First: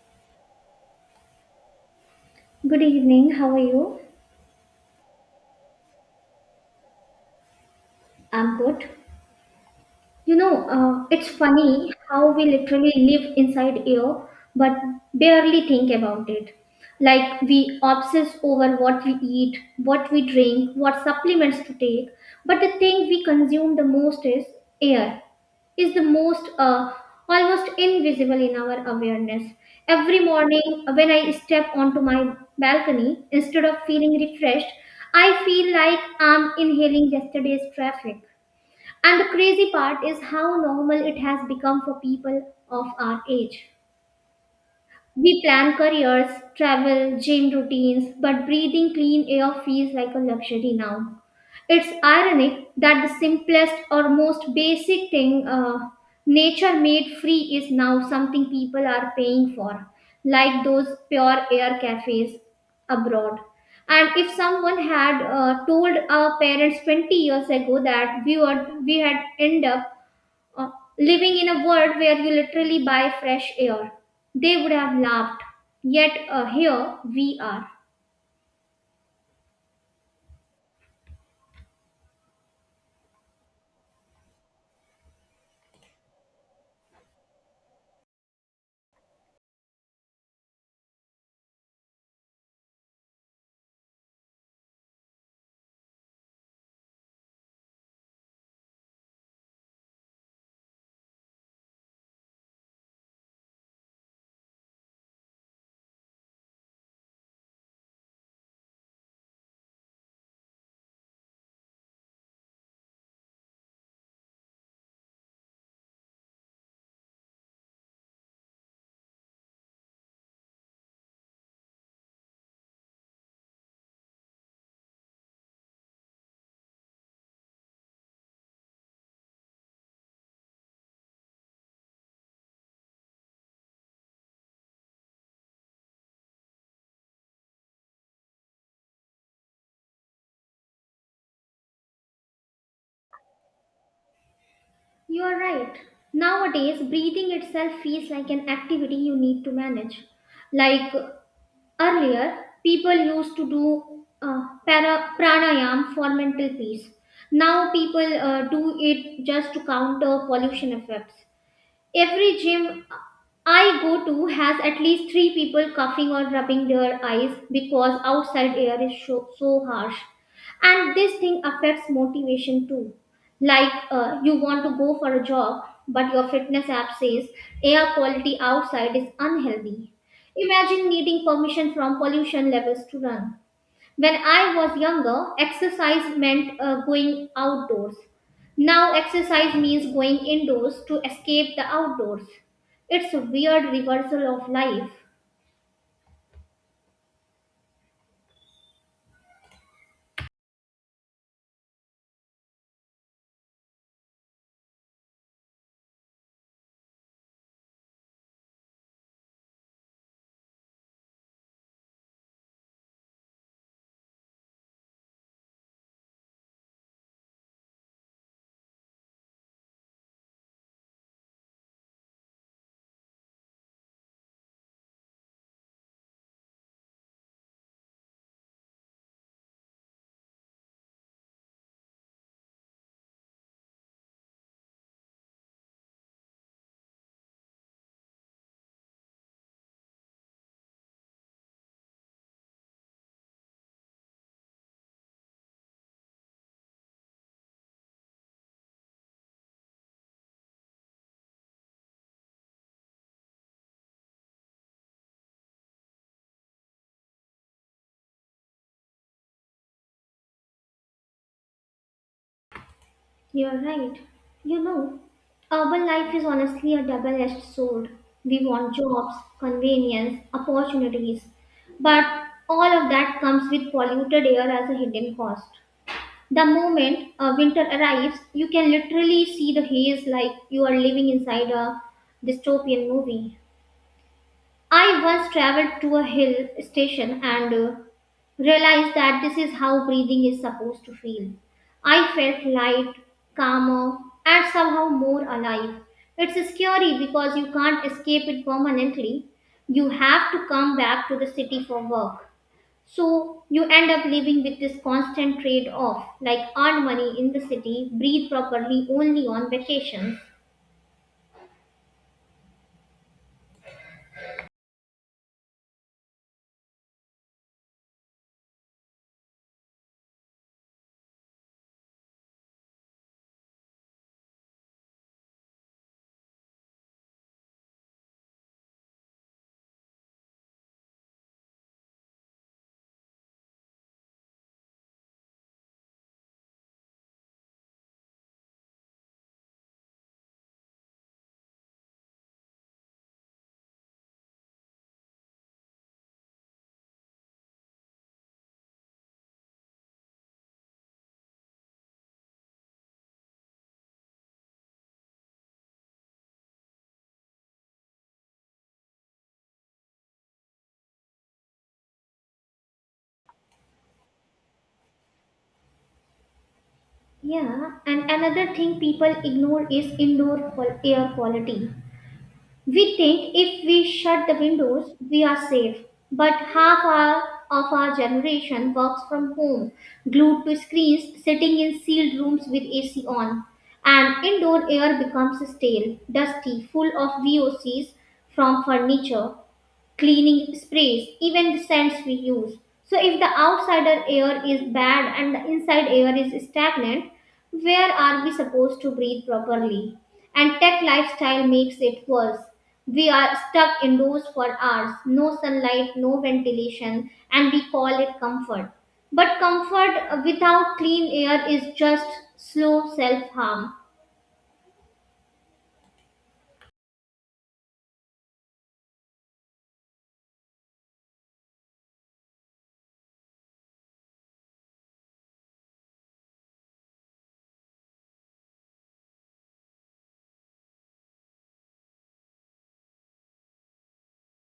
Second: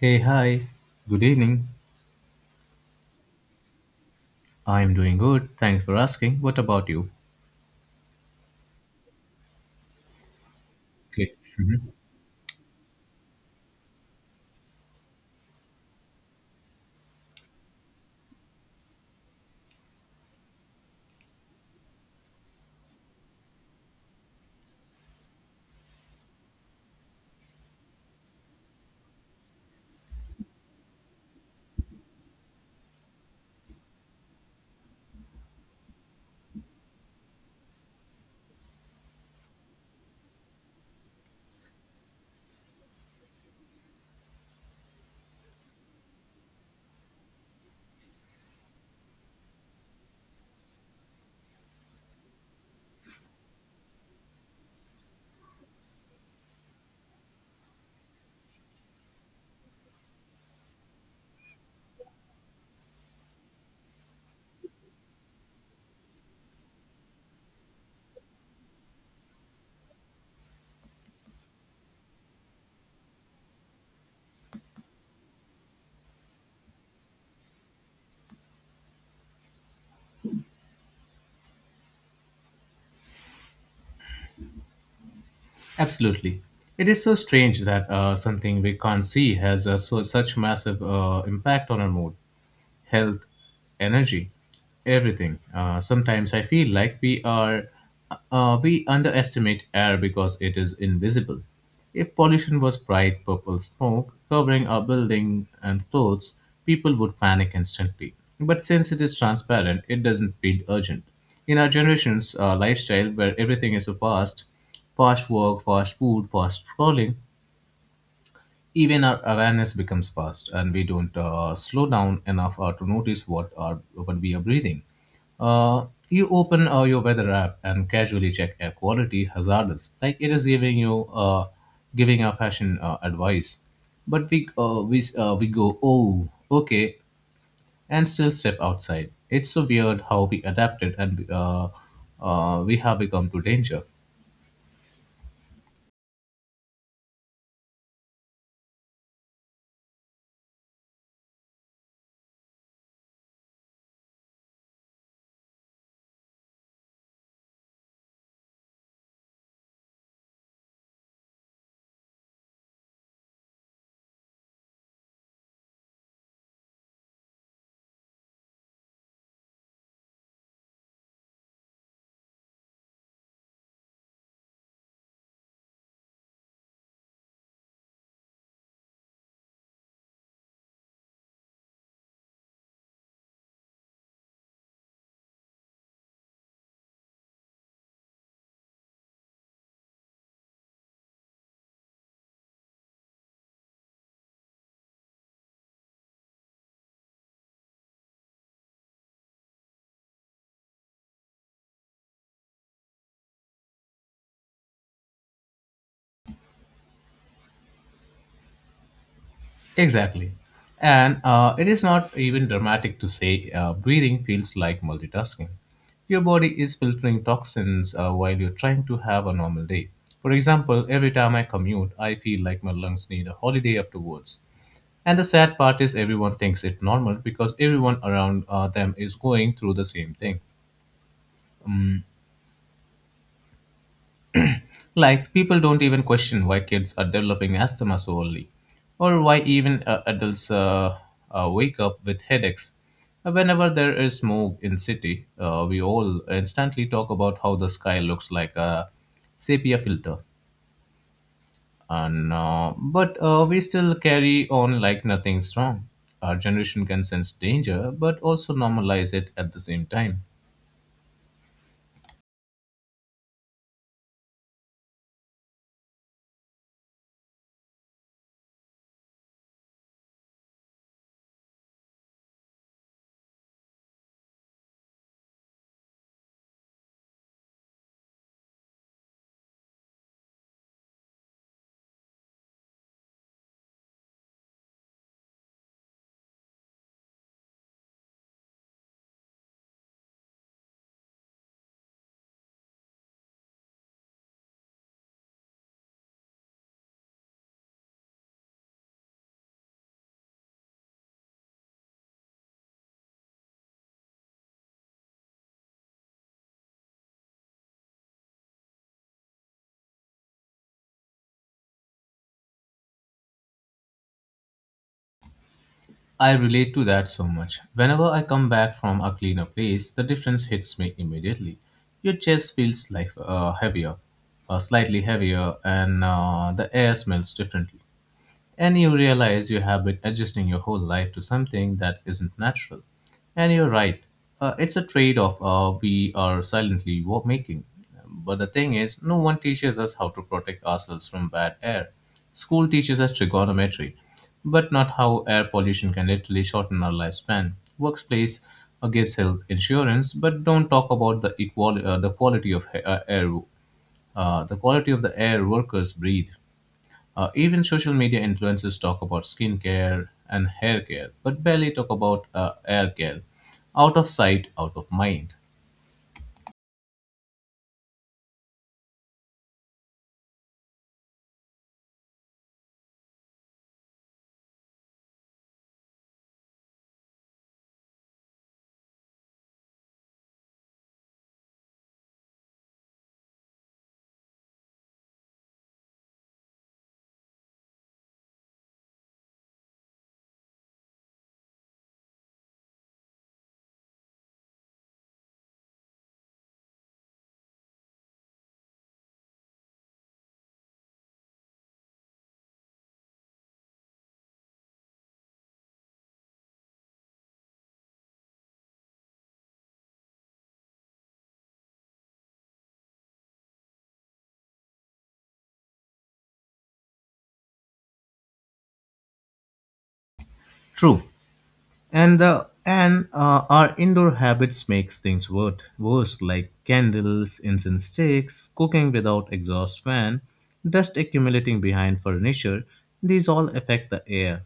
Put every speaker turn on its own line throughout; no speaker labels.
Hey, hi. Good evening.
Good evening, how are you?
I am doing good. Thanks for asking. What about you?
I'm good. It's
Great.
funny
Mhm.
how we literally live inside air but barely think about it. Like we obsess over what we eat, what we drink, what supplements to take, but the thing we consume the most is air. Is the most almost invisible in our awareness. Every morning when I step onto my balcony, instead of feeling refreshed, I feel like I'm inhaling yesterday's traffic. And the crazy part is how normal it has become for people of our age. We plan careers, travel, gym routines, but breathing clean air feels like a luxury now. It's ironic that the simplest or most basic thing nature made free is now something people are paying for, like those pure air cafes abroad. And if someone had told our parents 20 years ago that we had end up uh, living in a world where you literally buy fresh air. They would have laughed. Yet here we are.
Absolutely. It is so strange that something we can't see has such massive impact on our mood. Health, energy, everything. Sometimes I feel like we underestimate air because it is invisible. If pollution was bright purple smoke covering our building and clothes, people would panic instantly. But since it is transparent, it doesn't feel urgent. In our generation's lifestyle, where everything is so fast, fast work, fast food, fast scrolling, even our awareness becomes fast and we don't slow down enough to notice what we are breathing. Uh, you open your weather app and casually check air quality hazardous like it is giving you giving a fashion advice, but we go, oh okay, and still step outside. It's so weird how we adapted, and we have become to danger.
You are right. Nowadays, breathing itself feels like an activity you need to manage. Like earlier, people used to do pranayam for mental peace. Now, people do it just to counter pollution effects. Every gym I go to has at least three people coughing or rubbing their eyes because outside air is so harsh. And this thing affects motivation too. Like you want to go for a jog, but your fitness app says air quality outside is unhealthy. Imagine needing permission from pollution levels to run. When I was younger, exercise meant going outdoors. Now, exercise means going indoors to escape the outdoors. It's a weird reversal of life.
Exactly. And it is not even dramatic to say breathing feels like multitasking. Your body is filtering toxins while you're trying to have a normal day. For example, every time I commute, I feel like my lungs need a holiday afterwards. And the sad part is, everyone thinks it normal because everyone around them is going through the same thing. Like, people don't even question why kids are developing asthma so early, or why even adults wake up with headaches. Whenever there is smoke in city, we all instantly talk about how the sky looks like a sepia filter, and but we still carry on like nothing's wrong. Our generation can sense danger, but also normalize it at the same time.
You're right. You know, urban life is honestly a double edged sword. We want jobs, convenience, opportunities, but all of that comes with polluted air as a hidden cost. The moment winter arrives, you can literally see the haze like you are living inside a dystopian movie. I once traveled to a hill station and realized that this is how breathing is supposed to feel. I felt light, calmer, and somehow more alive. It's scary because you can't escape it permanently. You have to come back to the city for work. So you end up living with this constant trade off like earn money in the city, breathe properly only on vacations.
I relate to that so much. Whenever I come back from a cleaner place, the difference hits me immediately. Your chest feels like slightly heavier, and the air smells differently. And you realize you have been adjusting your whole life to something that isn't natural. And you're right, it's a trade off we are silently making. But the thing is, no one teaches us how to protect ourselves from bad air. School teaches us trigonometry, but not how air pollution can literally shorten our lifespan. Workplace gives health insurance, but don't talk about the the quality of the quality of the air workers breathe. Even social media influencers talk about skincare and hair care, but barely talk about air care. Out of sight, out of mind.
Yeah, and another thing people ignore is indoor air quality. We think if we shut the windows, we are safe. But of our generation works from home, glued to screens, sitting in sealed rooms with AC on. And indoor air becomes stale, dusty, full of VOCs from furniture, cleaning sprays, even the scents we use. So, if the outsider air is bad and the inside air is stagnant, where are we supposed to breathe properly? And tech lifestyle makes it worse. We are stuck indoors for hours, no sunlight, no ventilation, and we call it comfort. But comfort without clean air is just slow self harm.
True. And our indoor habits makes things worse, like candles, incense sticks, cooking without exhaust fan, dust accumulating behind furniture, these all affect the air.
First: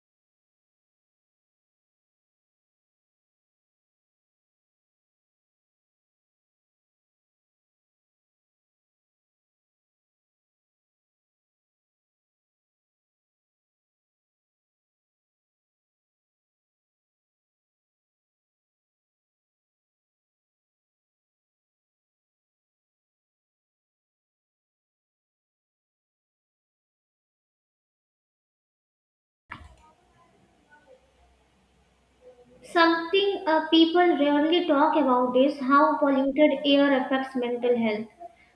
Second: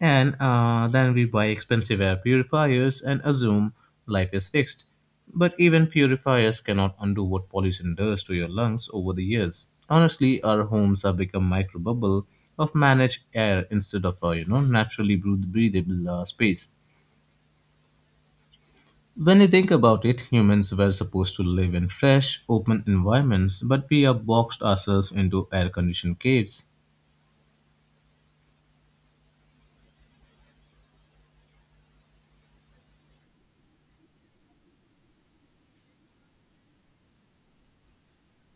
And then we buy expensive air purifiers and assume life is fixed, but even purifiers cannot undo what pollution does to your lungs over the years. Honestly, our homes have become micro bubble of managed air instead of a, you know, naturally breathable space. When you think about it, humans were supposed to live in fresh, open environments, but we have boxed ourselves into air conditioned caves.
Something people rarely talk about is how polluted air affects mental health.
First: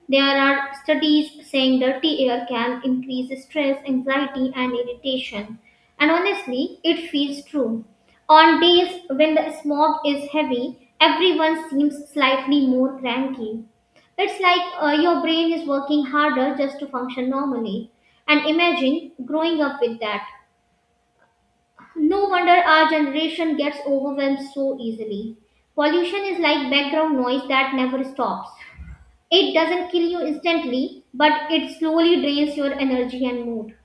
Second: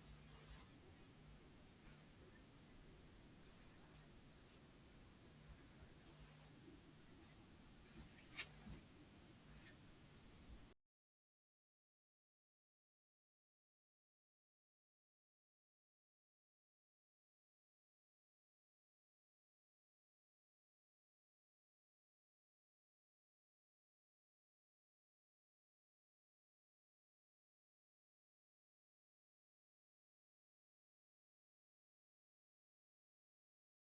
There are studies saying dirty air can increase stress, anxiety, and irritation. And honestly, it feels true. On days when the smog is heavy, everyone seems slightly more cranky. It's like your brain is working harder just to function normally. And imagine growing up with that. No wonder our generation gets overwhelmed so easily. Pollution is like background noise that never stops. It doesn't kill you instantly, but it slowly drains your energy and mood.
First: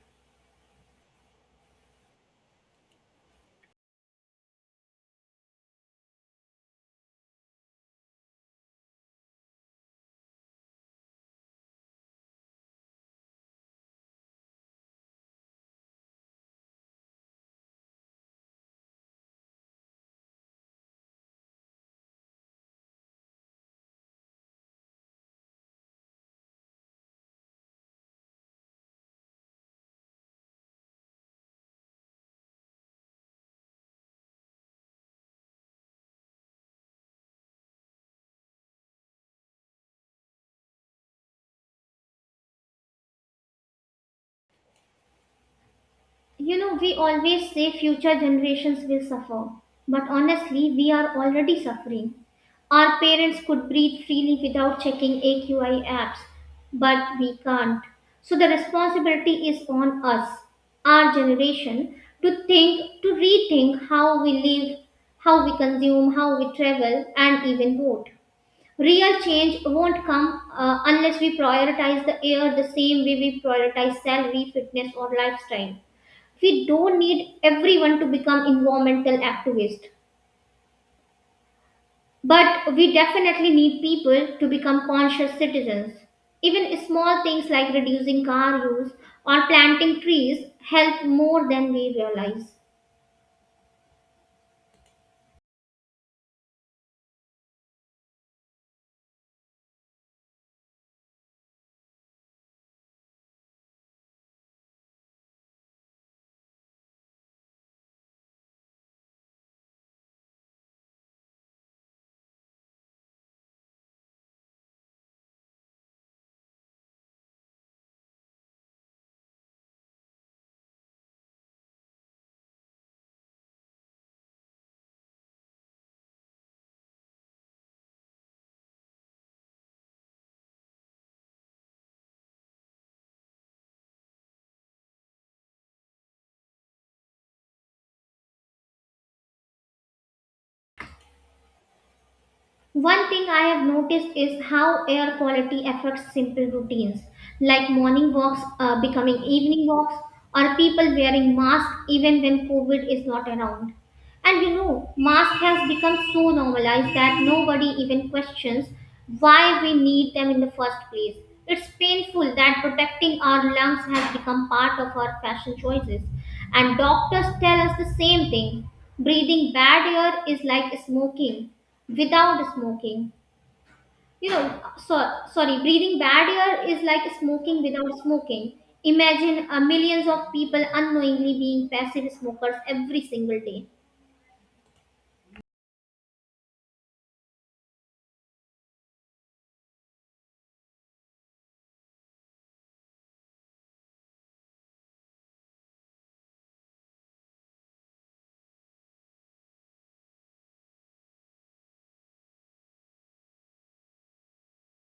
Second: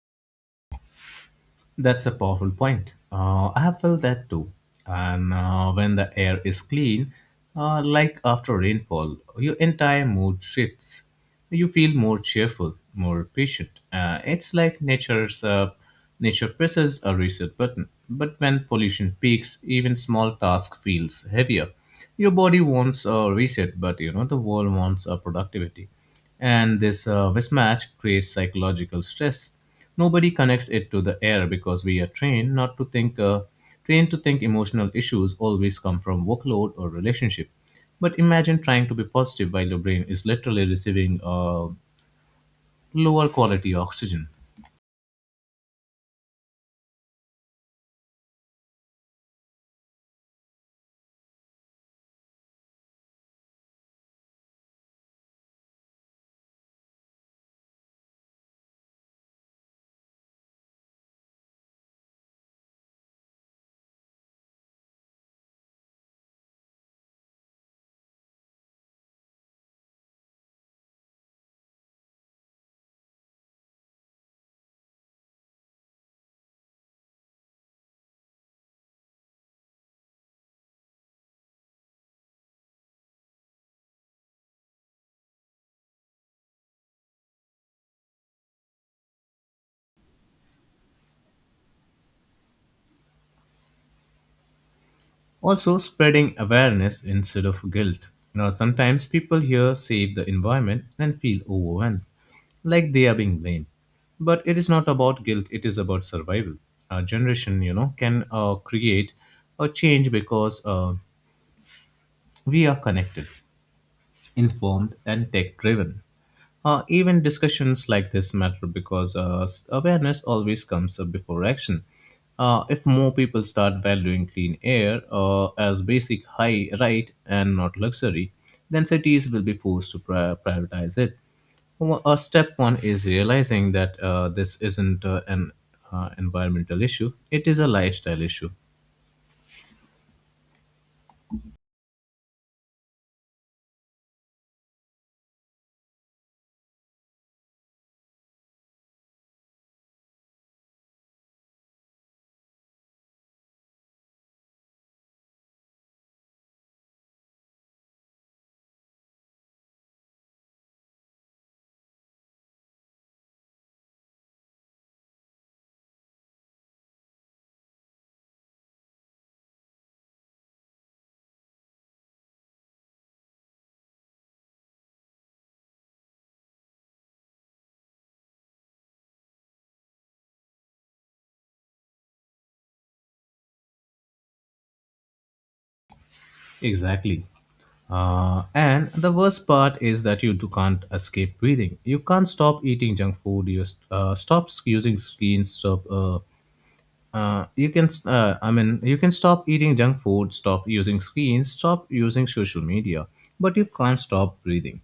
That's a powerful point. I have felt that too. And when the air is clean, like after rainfall, your entire mood shifts. You feel more cheerful, more patient. It's like nature's Nature presses a reset button. But when pollution peaks, even small task feels heavier. Your body wants a reset, but you know the world wants a productivity, and this mismatch creates psychological stress. Nobody connects it to the air because we are trained not to think trained to think emotional issues always come from workload or relationship. But imagine trying to be positive while your brain is literally receiving lower quality oxygen.
You know, we always say future generations will suffer, but honestly, we are already suffering. Our parents could breathe freely without checking AQI apps, but we can't. So the responsibility is on us, our generation, to think, to rethink how we live, how we consume, how we travel, and even vote. Real change won't come unless we prioritize the air the same way we prioritize salary, fitness, or lifestyle. We don't need everyone to become environmental activists, but we definitely need people to become conscious citizens. Even small things like reducing car use or planting trees help more than we realize.
Also, spreading awareness instead of guilt. Now, sometimes people here save the environment and feel overwhelmed, like they are being blamed. But it is not about guilt, it is about survival. Our generation, you know, can create a change because we are connected, informed, and tech driven. Even discussions like this matter because awareness always comes up before action. If more people start valuing clean air as basic high right and not luxury, then cities will be forced to prioritize it. Well, step one is realizing that this isn't an environmental issue, it is a lifestyle issue.
One thing I have noticed is how air quality affects simple routines like morning walks becoming evening walks or people wearing masks even when COVID is not around. And you know, mask has become so normalized that nobody even questions why we need them in the first place. It's painful that protecting our lungs has become part of our fashion choices. And doctors tell us the same thing. Breathing bad air is like smoking without smoking. You know, so, sorry, breathing bad air is like smoking without smoking. Imagine millions of people unknowingly being passive smokers every single day.
Exactly. And the worst part is that you do can't escape breathing. You can't stop eating junk food. You stop using screens. Stop. You can. I mean, you can stop eating junk food. Stop using screens. Stop using social media. But you can't stop breathing.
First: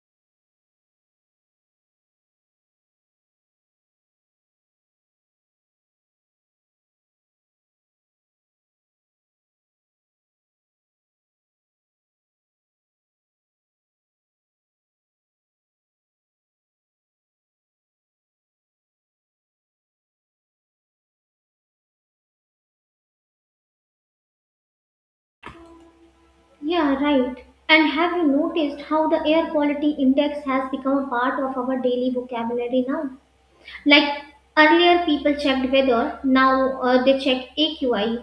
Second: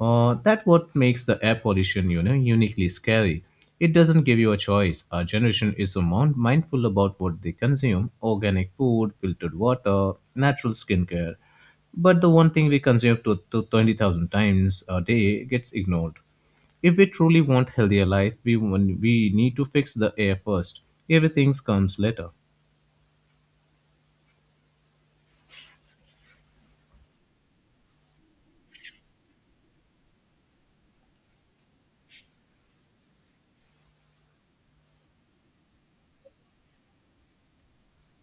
That what makes the air pollution, you know, uniquely scary. It doesn't give you a choice. Our generation is so mindful about what they consume: organic food, filtered water, natural skincare. But the one thing we consume to 20,000 times a day gets ignored. If we truly want healthier life, we need to fix the air first. Everything comes later.
Yeah, right. And have you noticed how the air quality index has become a part of our daily vocabulary now? Like earlier, people checked weather, now they check AQI.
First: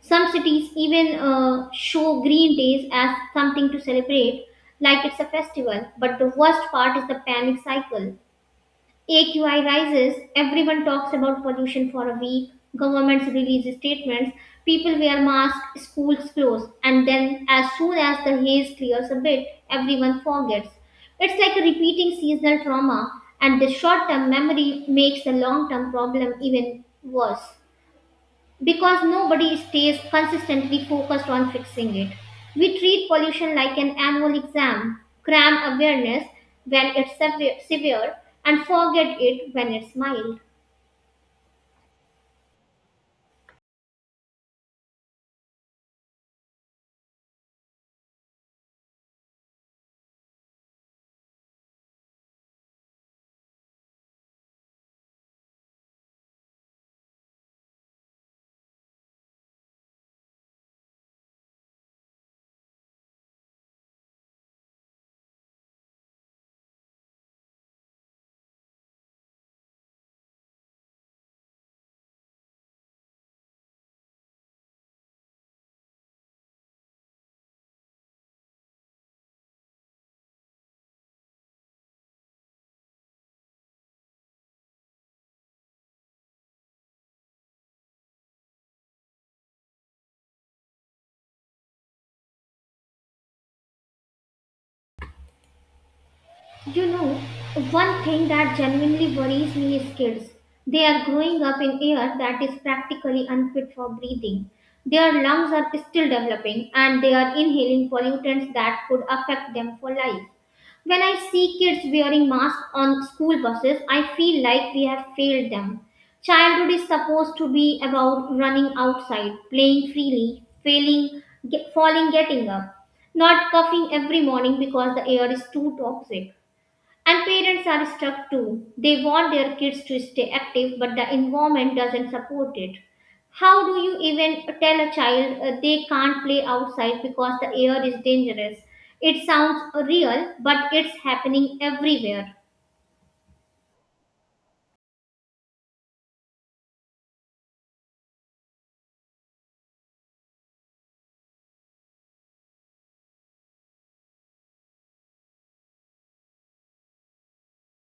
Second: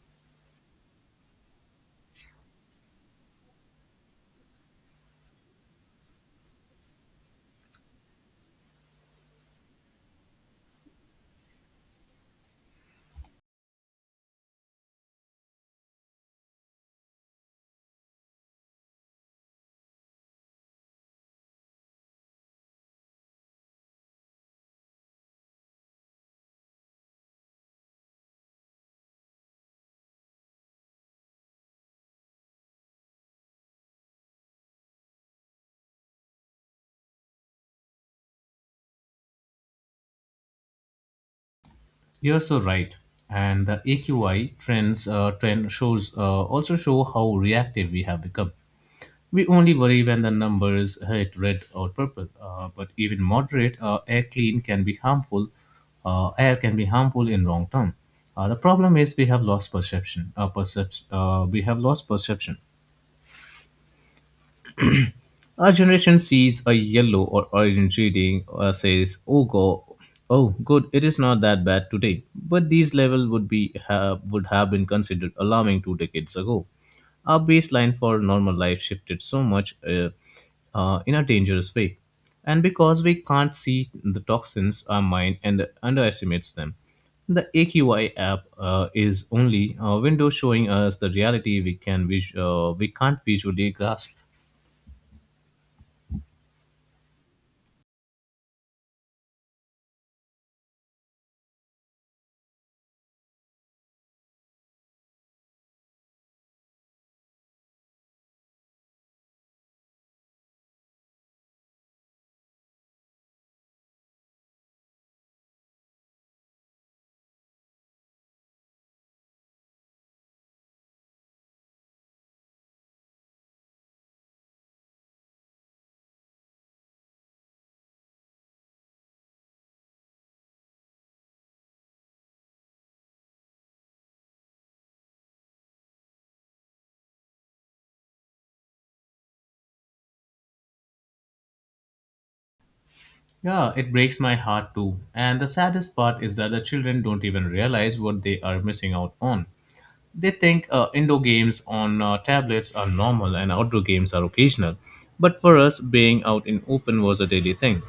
Some cities even show green days as something to celebrate, like it's a festival. But the worst part is the panic cycle. AQI rises, everyone talks about pollution for a week, governments release statements, people wear masks, schools close, and then as soon as the haze clears a bit, everyone forgets. It's like a repeating seasonal trauma, and the short term memory makes the long term problem even worse because nobody stays consistently focused on fixing it. We treat pollution like an annual exam, cram awareness when it's severe, and forget it when it's mild.
You're so right. And the AQI trend shows also show how reactive we have become. We only worry when the numbers hit red or purple, but even moderate air clean can be harmful. Air can be harmful in long term. The problem is we have lost perception. Percep- we have lost perception. Our generation sees a yellow or orange reading or says, "Oh oh good, it is not that bad today." But these levels would have been considered alarming 2 decades ago. Our baseline for normal life shifted so much, in a dangerous way, and because we can't see the toxins, our mind and underestimates them. The AQI app is only a window showing us the reality we can we can't visually grasp.
You know, one thing that genuinely worries me is kids. They are growing up in air that is practically unfit for breathing. Their lungs are still developing and they are inhaling pollutants that could affect them for life. When I see kids wearing masks on school buses, I feel like we have failed them. Childhood is supposed to be about running outside, playing freely, failing, falling, getting up, not coughing every morning because the air is too toxic. And parents are stuck too. They want their kids to stay active, but the environment doesn't support it. How do you even tell a child they can't play outside because the air is dangerous? It sounds real, but it's happening everywhere.
Yeah, it breaks my heart too. And the saddest part is that the children don't even realize what they are missing out on. They think indoor games on tablets are normal and outdoor games are occasional. But for us, being out in open was a daily thing.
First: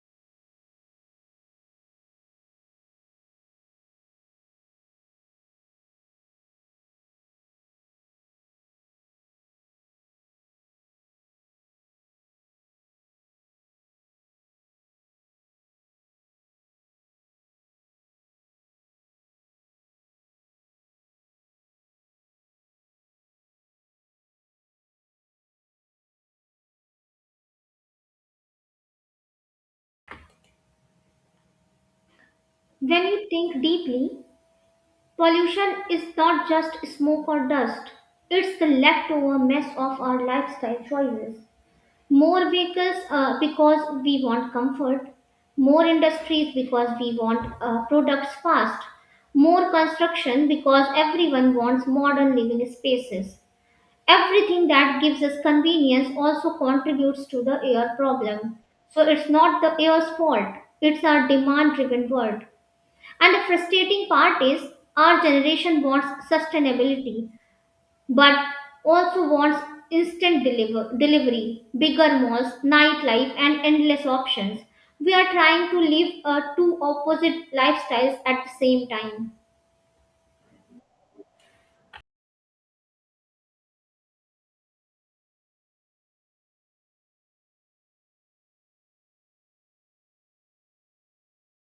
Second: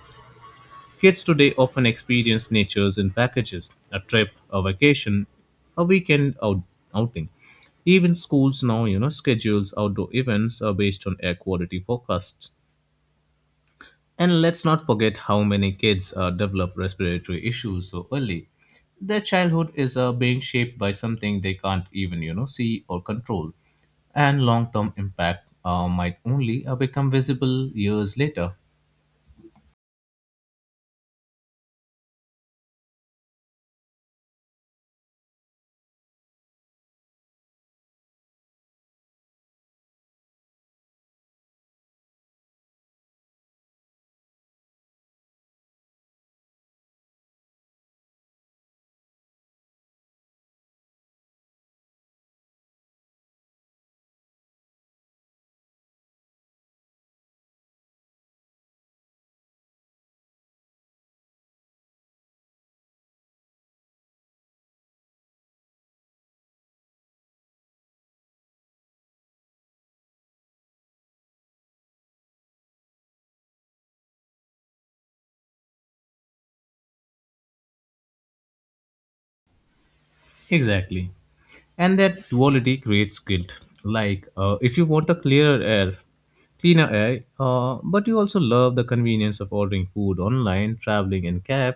Kids today often experience natures in packages, a trip, a vacation, a weekend outing. Even schools now, you know, schedules outdoor events are based on air quality forecasts. And let's not forget how many kids develop respiratory issues so early. Their childhood is being shaped by something they can't even, you know, see or control. And long-term impact might only become visible years later.
When you think deeply, pollution is not just smoke or dust, it's the leftover mess of our lifestyle choices. More vehicles because we want comfort, more industries because we want products fast, more construction because everyone wants modern living spaces. Everything that gives us convenience also contributes to the air problem. So it's not the air's fault, it's our demand driven world. And the frustrating part is our generation wants sustainability but also wants instant delivery, bigger malls, nightlife, and endless options. We are trying to live two opposite lifestyles at the same time.
Exactly. And that duality creates guilt, like if you want a clearer air cleaner air, but you also love the convenience of ordering food online, traveling in cab,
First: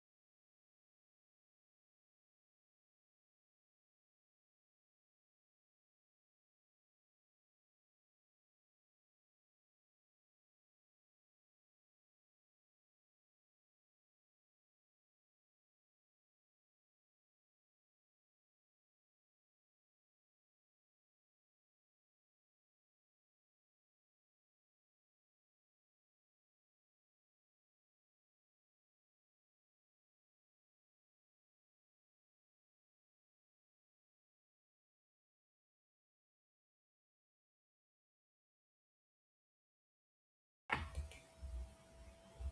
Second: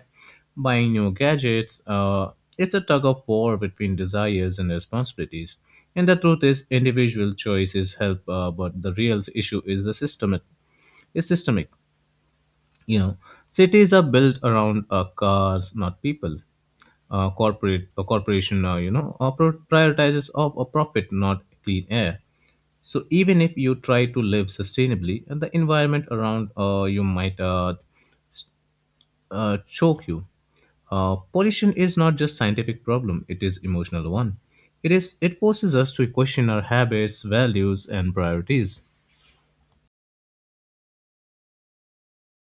buying new gadgets. It's a tug of war between desires and responsibilities, and the truth is individual choices help, but the real issue is the systemic is systemic. You know, cities are built around cars, not people. Corporate a corporation, you know, prioritizes of a profit, not clean air. So even if you try to live sustainably, and the environment around you might choke you. Pollution is not just scientific problem; it is emotional one. It forces us to question our habits, values, and priorities.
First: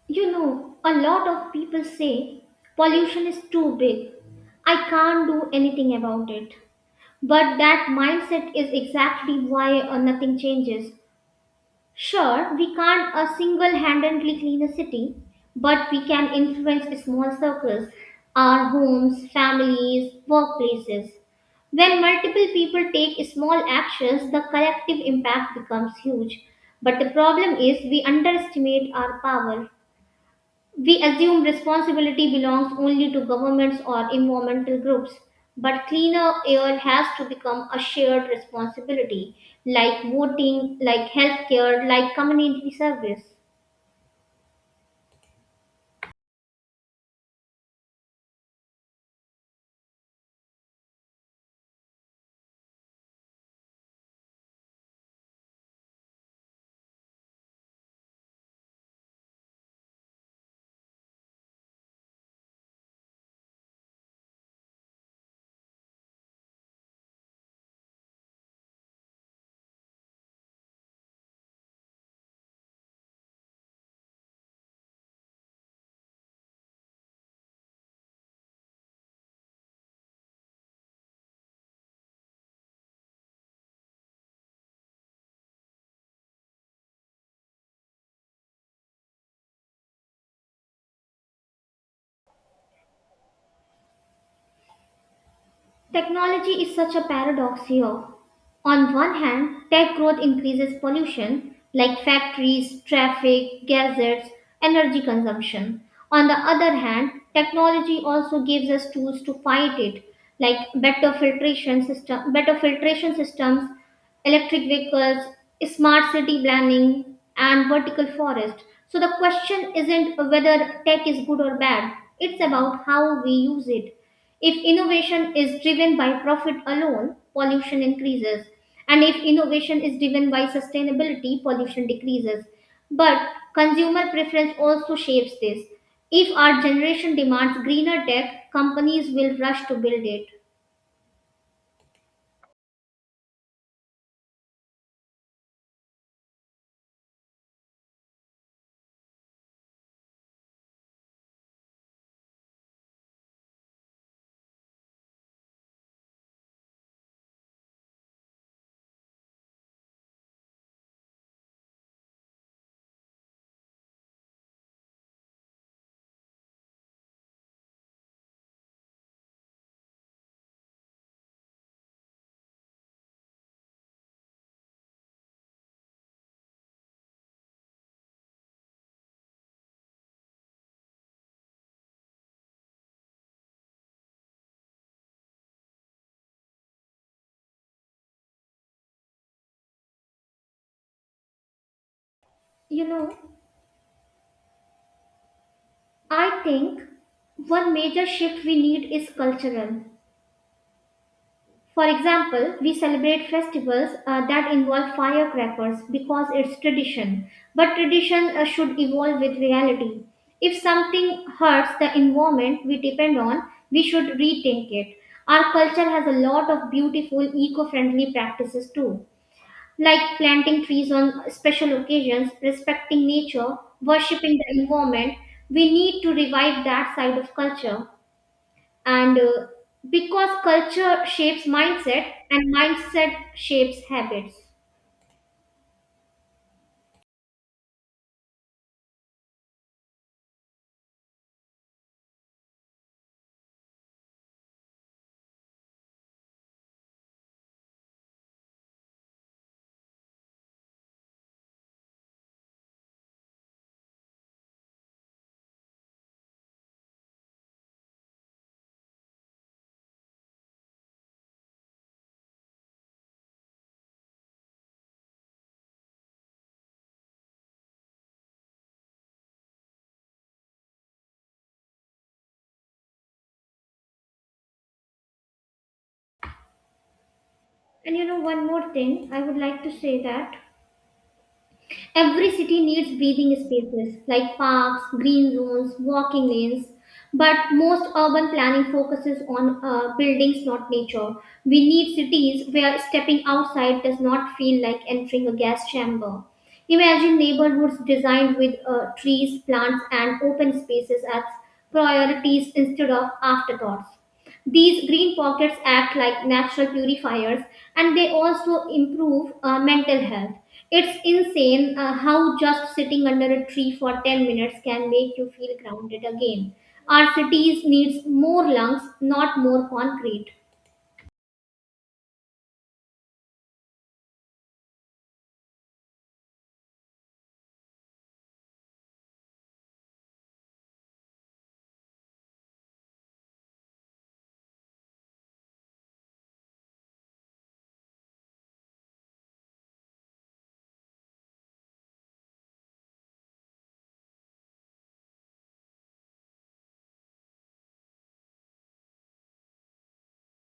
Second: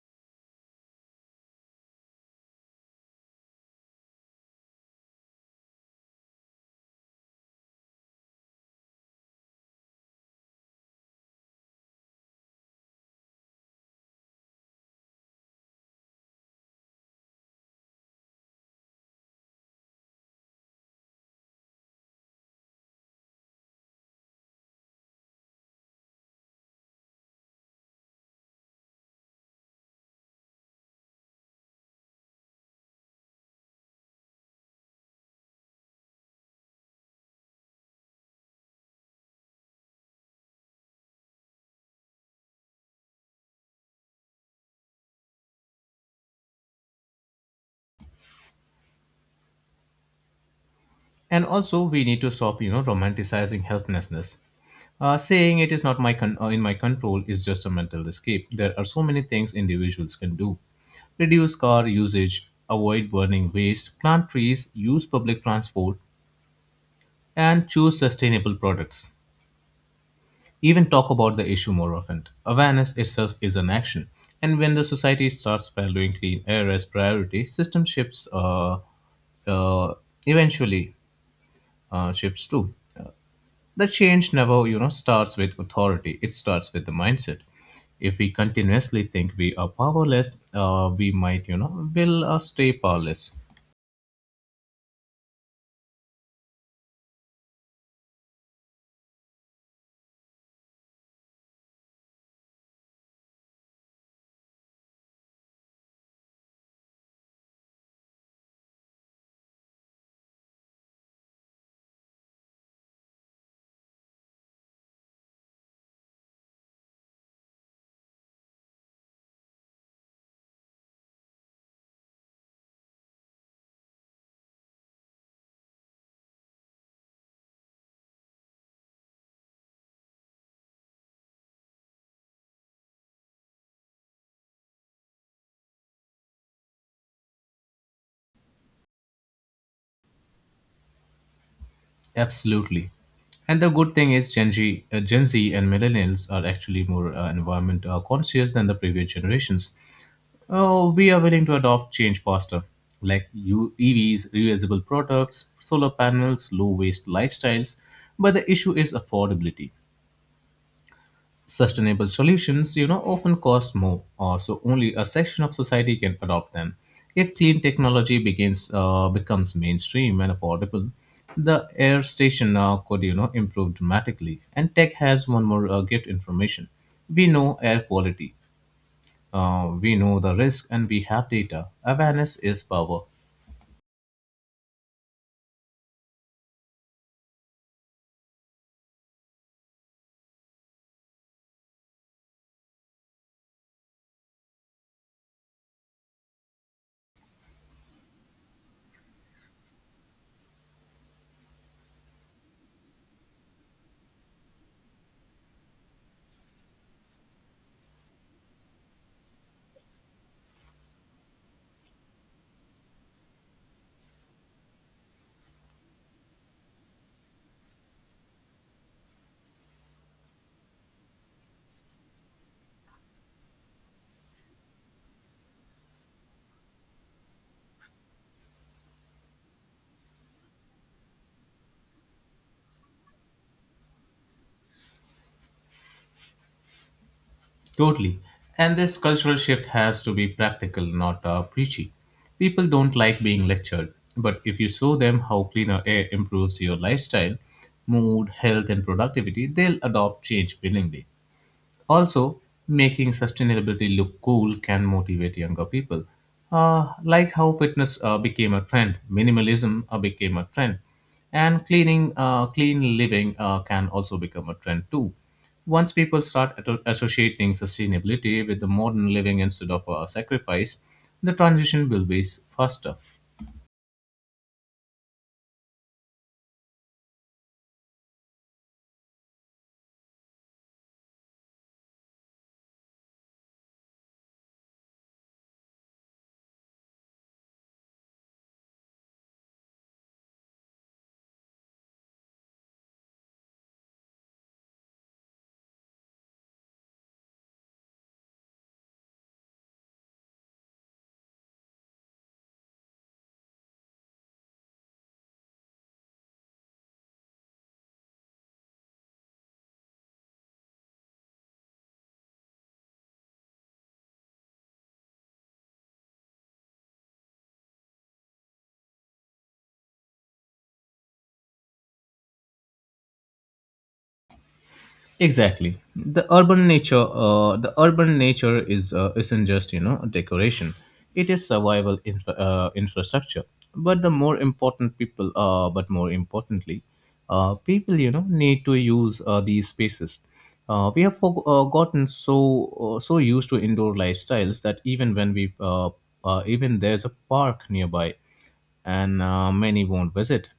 You know, a lot of people say pollution is too big. I can't do anything about it. But that mindset is exactly why nothing changes. Sure, we can't single handedly clean a city, but we can influence small circles, our homes, families, workplaces. When multiple people take small actions, the collective impact becomes huge. But the problem is we underestimate our power. We assume responsibility belongs only to governments or environmental groups, but cleaner air has to become a shared responsibility, like voting, like healthcare, like community service.
And also, we need to stop, you know, romanticizing helplessness. Saying it is not my con- in my control is just a mental escape. There are so many things individuals can do: reduce car usage, avoid burning waste, plant trees, use public transport, and choose sustainable products. Even talk about the issue more often. Awareness itself is an action, and when the society starts valuing clean air as priority, system shifts. Uh, Eventually shifts too. The change never, you know, starts with authority. It starts with the mindset. If we continuously think we are powerless, we will stay powerless.
Technology is such a paradox here. On one hand, tech growth increases pollution like factories, traffic, gases, energy consumption. On the other hand, technology also gives us tools to fight it like better filtration systems, electric vehicles, smart city planning, and vertical forest. So the question isn't whether tech is good or bad, it's about how we use it. If innovation is driven by profit alone, pollution increases. And if innovation is driven by sustainability, pollution decreases. But consumer preference also shapes this. If our generation demands greener tech, companies will rush to build it.
Absolutely. And the good thing is, Gen Z and millennials are actually more environment conscious than the previous generations. Oh, we are willing to adopt change faster, like EVs, reusable products, solar panels, low waste lifestyles. But the issue is affordability. Sustainable solutions, you know, often cost more, so only a section of society can adopt them. If clean technology begins becomes mainstream and affordable, the air station could, you know, improve dramatically. And tech has one more gift information. We know air quality, we know the risk, and we have data. Awareness is power.
You know, I think one major shift we need is cultural. For example, we celebrate festivals that involve firecrackers because it's tradition. But tradition should evolve with reality. If something hurts the environment we depend on, we should rethink it. Our culture has a lot of beautiful eco friendly practices too, like planting trees on special occasions, respecting nature, worshipping the environment. We need to revive that side of culture and because culture shapes mindset and mindset shapes habits.
Totally. And this cultural shift has to be practical, not preachy. People don't like being lectured, but if you show them how cleaner air improves your lifestyle, mood, health, and productivity, they'll adopt change willingly. Also, making sustainability look cool can motivate younger people. Like how fitness became a trend, minimalism became a trend, and cleaning, clean living can also become a trend too. Once people start associating sustainability with the modern living instead of sacrifice, the transition will be faster.
And you know, one more thing I would like to say that every city needs breathing spaces like parks, green zones, walking lanes. But most urban planning focuses on buildings, not nature. We need cities where stepping outside does not feel like entering a gas chamber. Imagine neighborhoods designed with trees, plants, and open spaces as priorities instead of afterthoughts. These green pockets act like natural purifiers and they also improve mental health. It's insane how just sitting under a tree for 10 minutes can make you feel grounded again. Our cities needs more lungs, not more concrete.
Exactly. The urban nature is isn't just decoration. It is survival infrastructure. But more importantly, people need to use these spaces. We have gotten so so used to indoor lifestyles that even when we even there's a park nearby, and many won't visit.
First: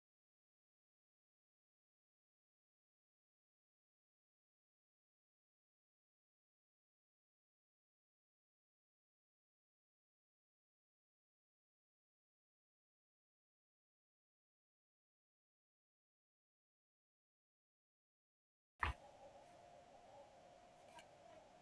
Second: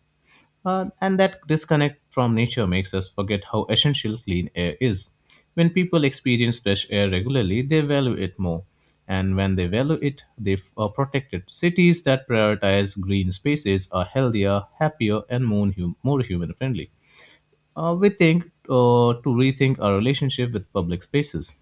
And that disconnect from nature makes us forget how essential clean air is. When people experience fresh air regularly, they value it more. And when they value it, are protected. Cities that prioritize green spaces are healthier, happier, and more human friendly. We think to rethink our relationship with public spaces.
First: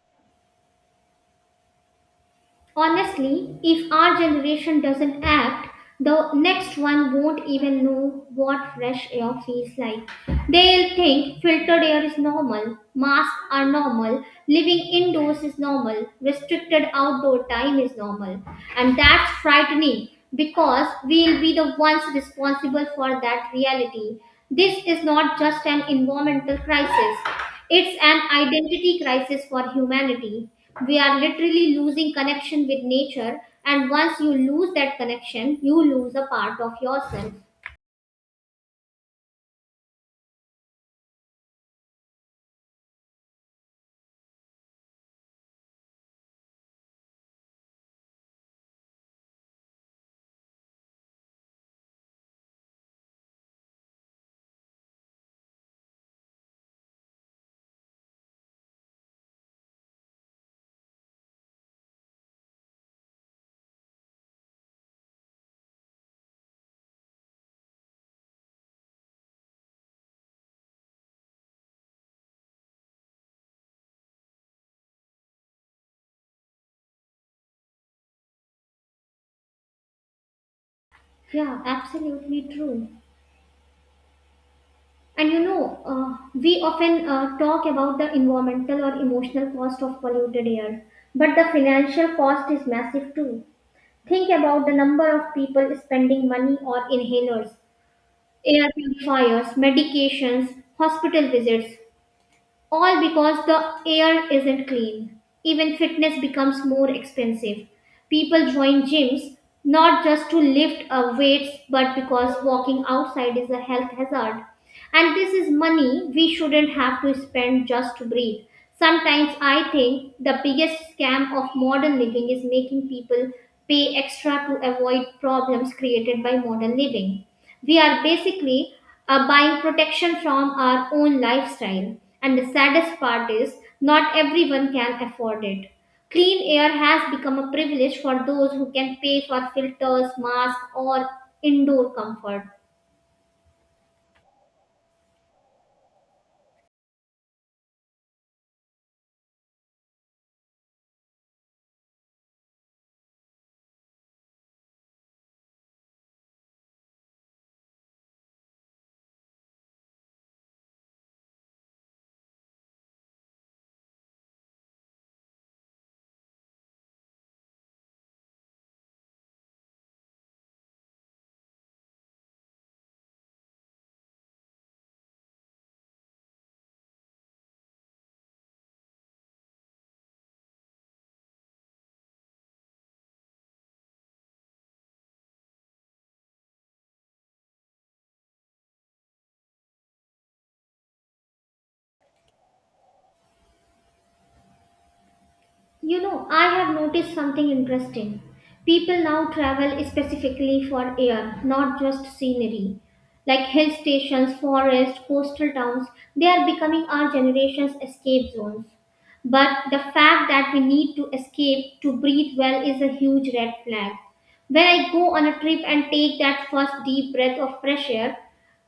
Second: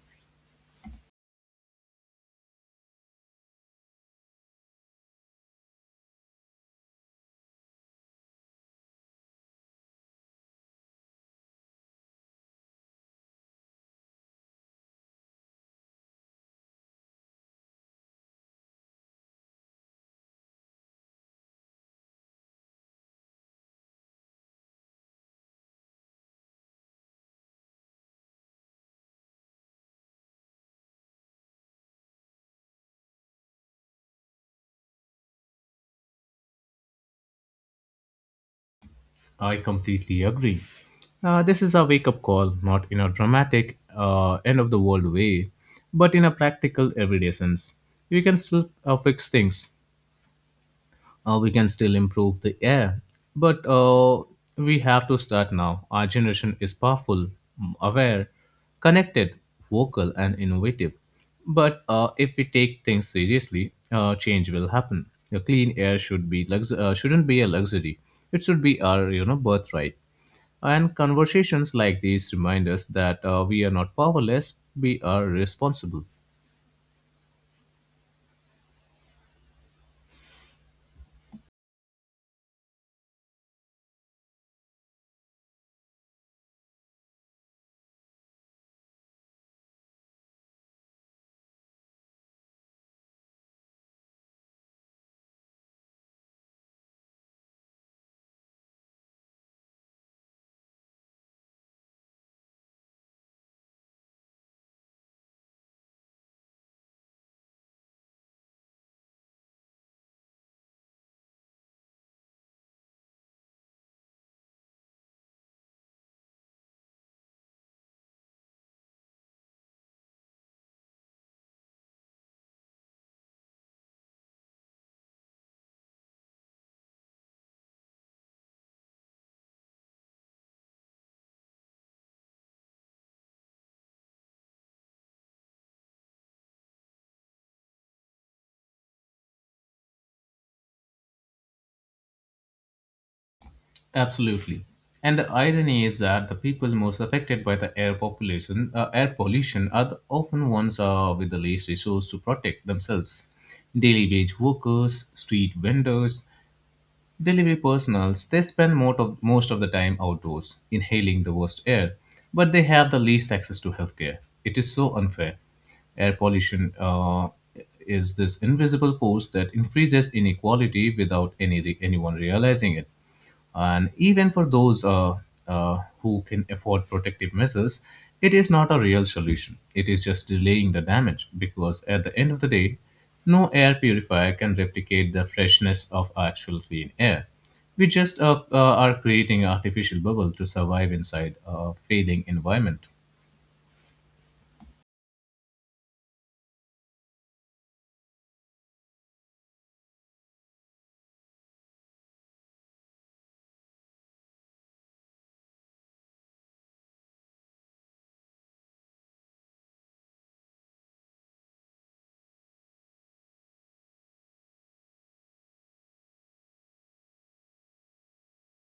Honestly, if our generation doesn't act, the next one won't even know what fresh air feels like. They'll think filtered air is normal, masks are normal, living indoors is normal, restricted outdoor time is normal. And that's frightening because we'll be the ones responsible for that reality. This is not just an environmental crisis, it's an identity crisis for humanity. We are literally losing connection with nature and once you lose that connection you lose a part of yourself.
I completely agree. This is a wake up call, not in a dramatic, end of the world way, but in a practical, everyday sense. You can still fix things, we can still improve the air. But We have to start now. Our generation is powerful, aware, connected, vocal, and innovative. But if we take things seriously, change will happen. The clean air should be shouldn't be a luxury. It should be our birthright. And conversations like these remind us that we are not powerless, we are responsible.
Yeah, absolutely true. And you know, we often talk about the environmental or emotional cost of polluted air but the financial cost is massive too. Think about the number of people spending money on inhalers, air purifiers, medications, hospital visits, all because the air isn't clean. Even fitness becomes more expensive. People join gyms not just to lift weights but because walking outside is a health hazard. And this is money we shouldn't have to spend just to breathe. Sometimes I think the biggest scam of modern living is making people pay extra to avoid problems created by modern living. We are basically buying protection from our own lifestyle. And the saddest part is, not everyone can afford it. Clean air has become a privilege for those who can pay for filters, masks, or indoor comfort.
Absolutely. And the irony is that the people most affected by the air pollution, are the often ones with the least resources to protect themselves. Daily wage workers, street vendors, delivery personals they spend most of the time outdoors, inhaling the worst air, but they have the least access to healthcare. It is so unfair. Air pollution is this invisible force that increases inequality without anyone realizing it. And even for those who can afford protective measures, it is not a real solution. It is just delaying the damage because at the end of the day, no air purifier can replicate the freshness of actual clean air. We just are creating an artificial bubble to survive inside a failing environment.
You know, I have noticed something interesting. People now travel specifically for air, not just scenery. Like hill stations, forests, coastal towns, they are becoming our generation's escape zones. But the fact that we need to escape to breathe well is a huge red flag. When I go on a trip and take that first deep breath of fresh air,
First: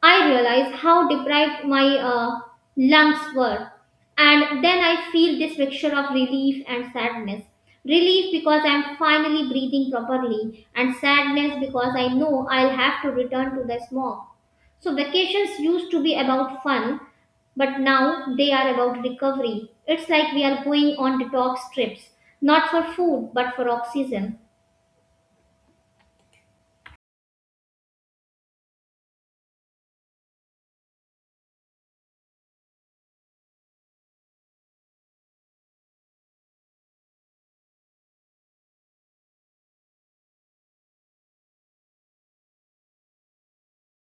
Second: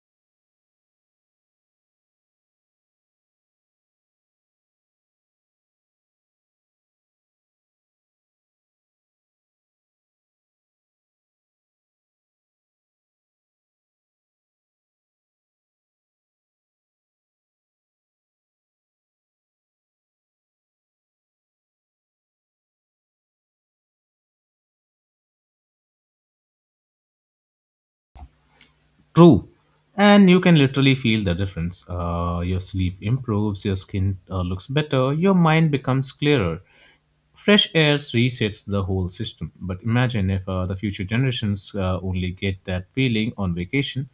I realize how deprived my lungs were and then I feel this mixture of relief and sadness. Relief because I'm finally breathing properly, and sadness because I know I'll have to return to the smog. So, vacations used to be about fun, but now they are about recovery. It's like we are going on detox trips, not for food, but for oxygen.
True. And you can literally feel the difference. Your sleep improves, your skin looks better, your mind becomes clearer. Fresh air resets the whole system. But imagine if the future generations only get that feeling on vacation.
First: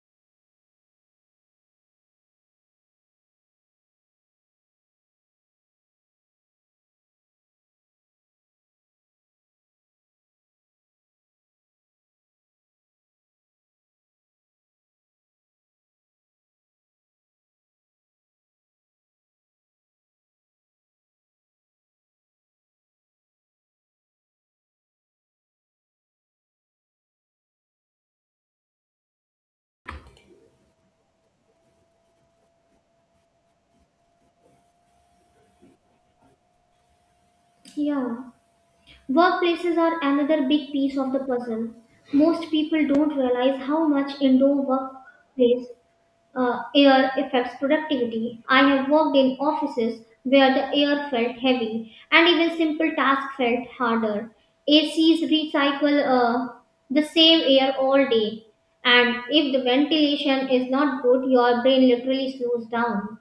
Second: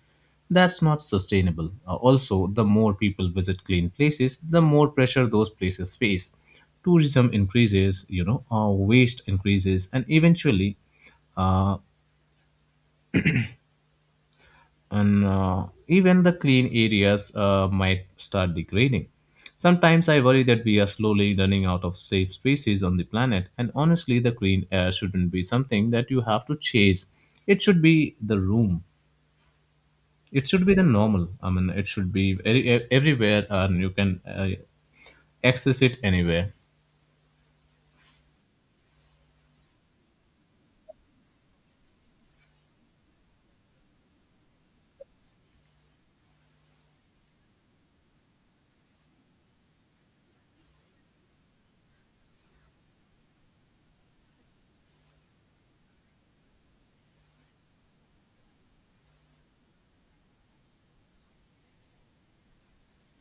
That's not sustainable. Also, the more people visit clean places, the more pressure those places face. Tourism increases, waste increases, and eventually uh, and even the clean areas might start degrading. Sometimes I worry that we are slowly running out of safe spaces on the planet, and honestly, the clean air shouldn't be something that you have to chase. It should be the room. It should be the normal. I mean, it should be very, everywhere, and you can access it anywhere.
Yeah. Workplaces are another big piece of the puzzle. Most people don't realize how much indoor workplace air affects productivity. I have worked in offices where the air felt heavy and even simple tasks felt harder. ACs recycle the same air all day, and if the ventilation is not good, your brain literally slows down.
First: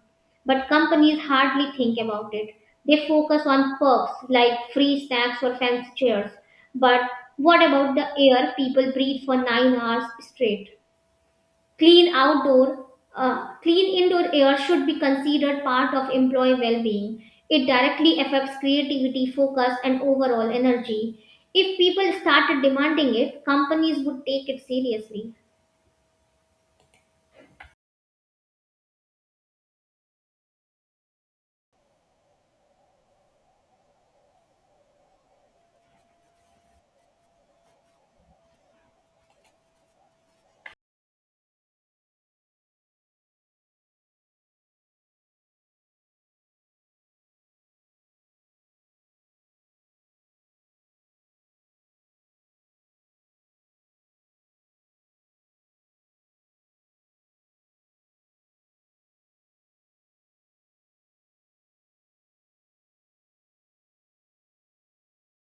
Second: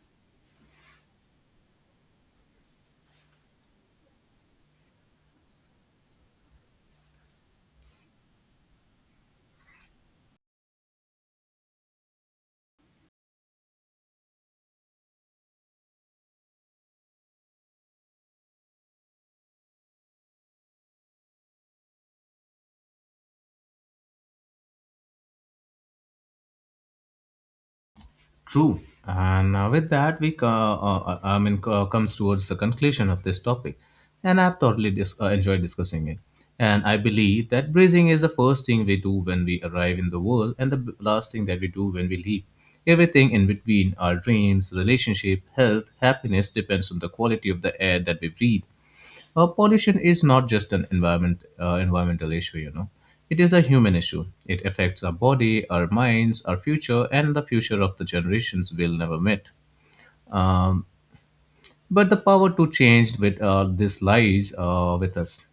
But companies hardly think about it. They focus on perks like free snacks or fancy chairs. But what about the air people breathe for 9 hours straight? Clean outdoor, Clean indoor air should be considered part of employee well-being. It directly affects creativity, focus, and overall energy. If people started demanding it, companies would take it seriously.
True. And with that, we co- I mean co- comes towards the conclusion of this topic, and I've thoroughly enjoyed discussing it. And I believe that breathing is the first thing we do when we arrive in the world, and the last thing that we do when we leave. Everything in between, our dreams, relationship, health, happiness, depends on the quality of the air that we breathe. Pollution is not just an environmental issue, you know. It is a human issue. It affects our body, our minds, our future, and the future of the generations we'll never meet. Um, but the power to change with this lies with us.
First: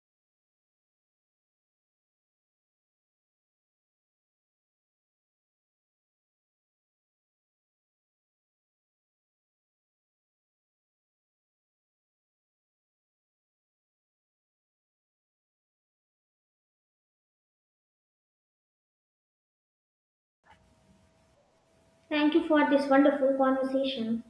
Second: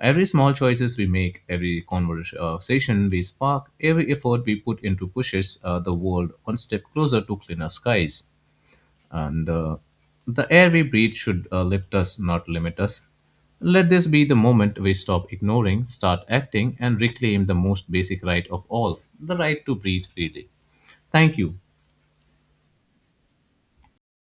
Every small choices we make, every conversation we spark, every effort we put into pushes the world one step closer to cleaner skies and the air we breathe should lift us, not limit us. Let this be the moment we stop ignoring, start acting, and reclaim the most basic right of all, the right to breathe freely. Thank you.
Thank you for this wonderful conversation.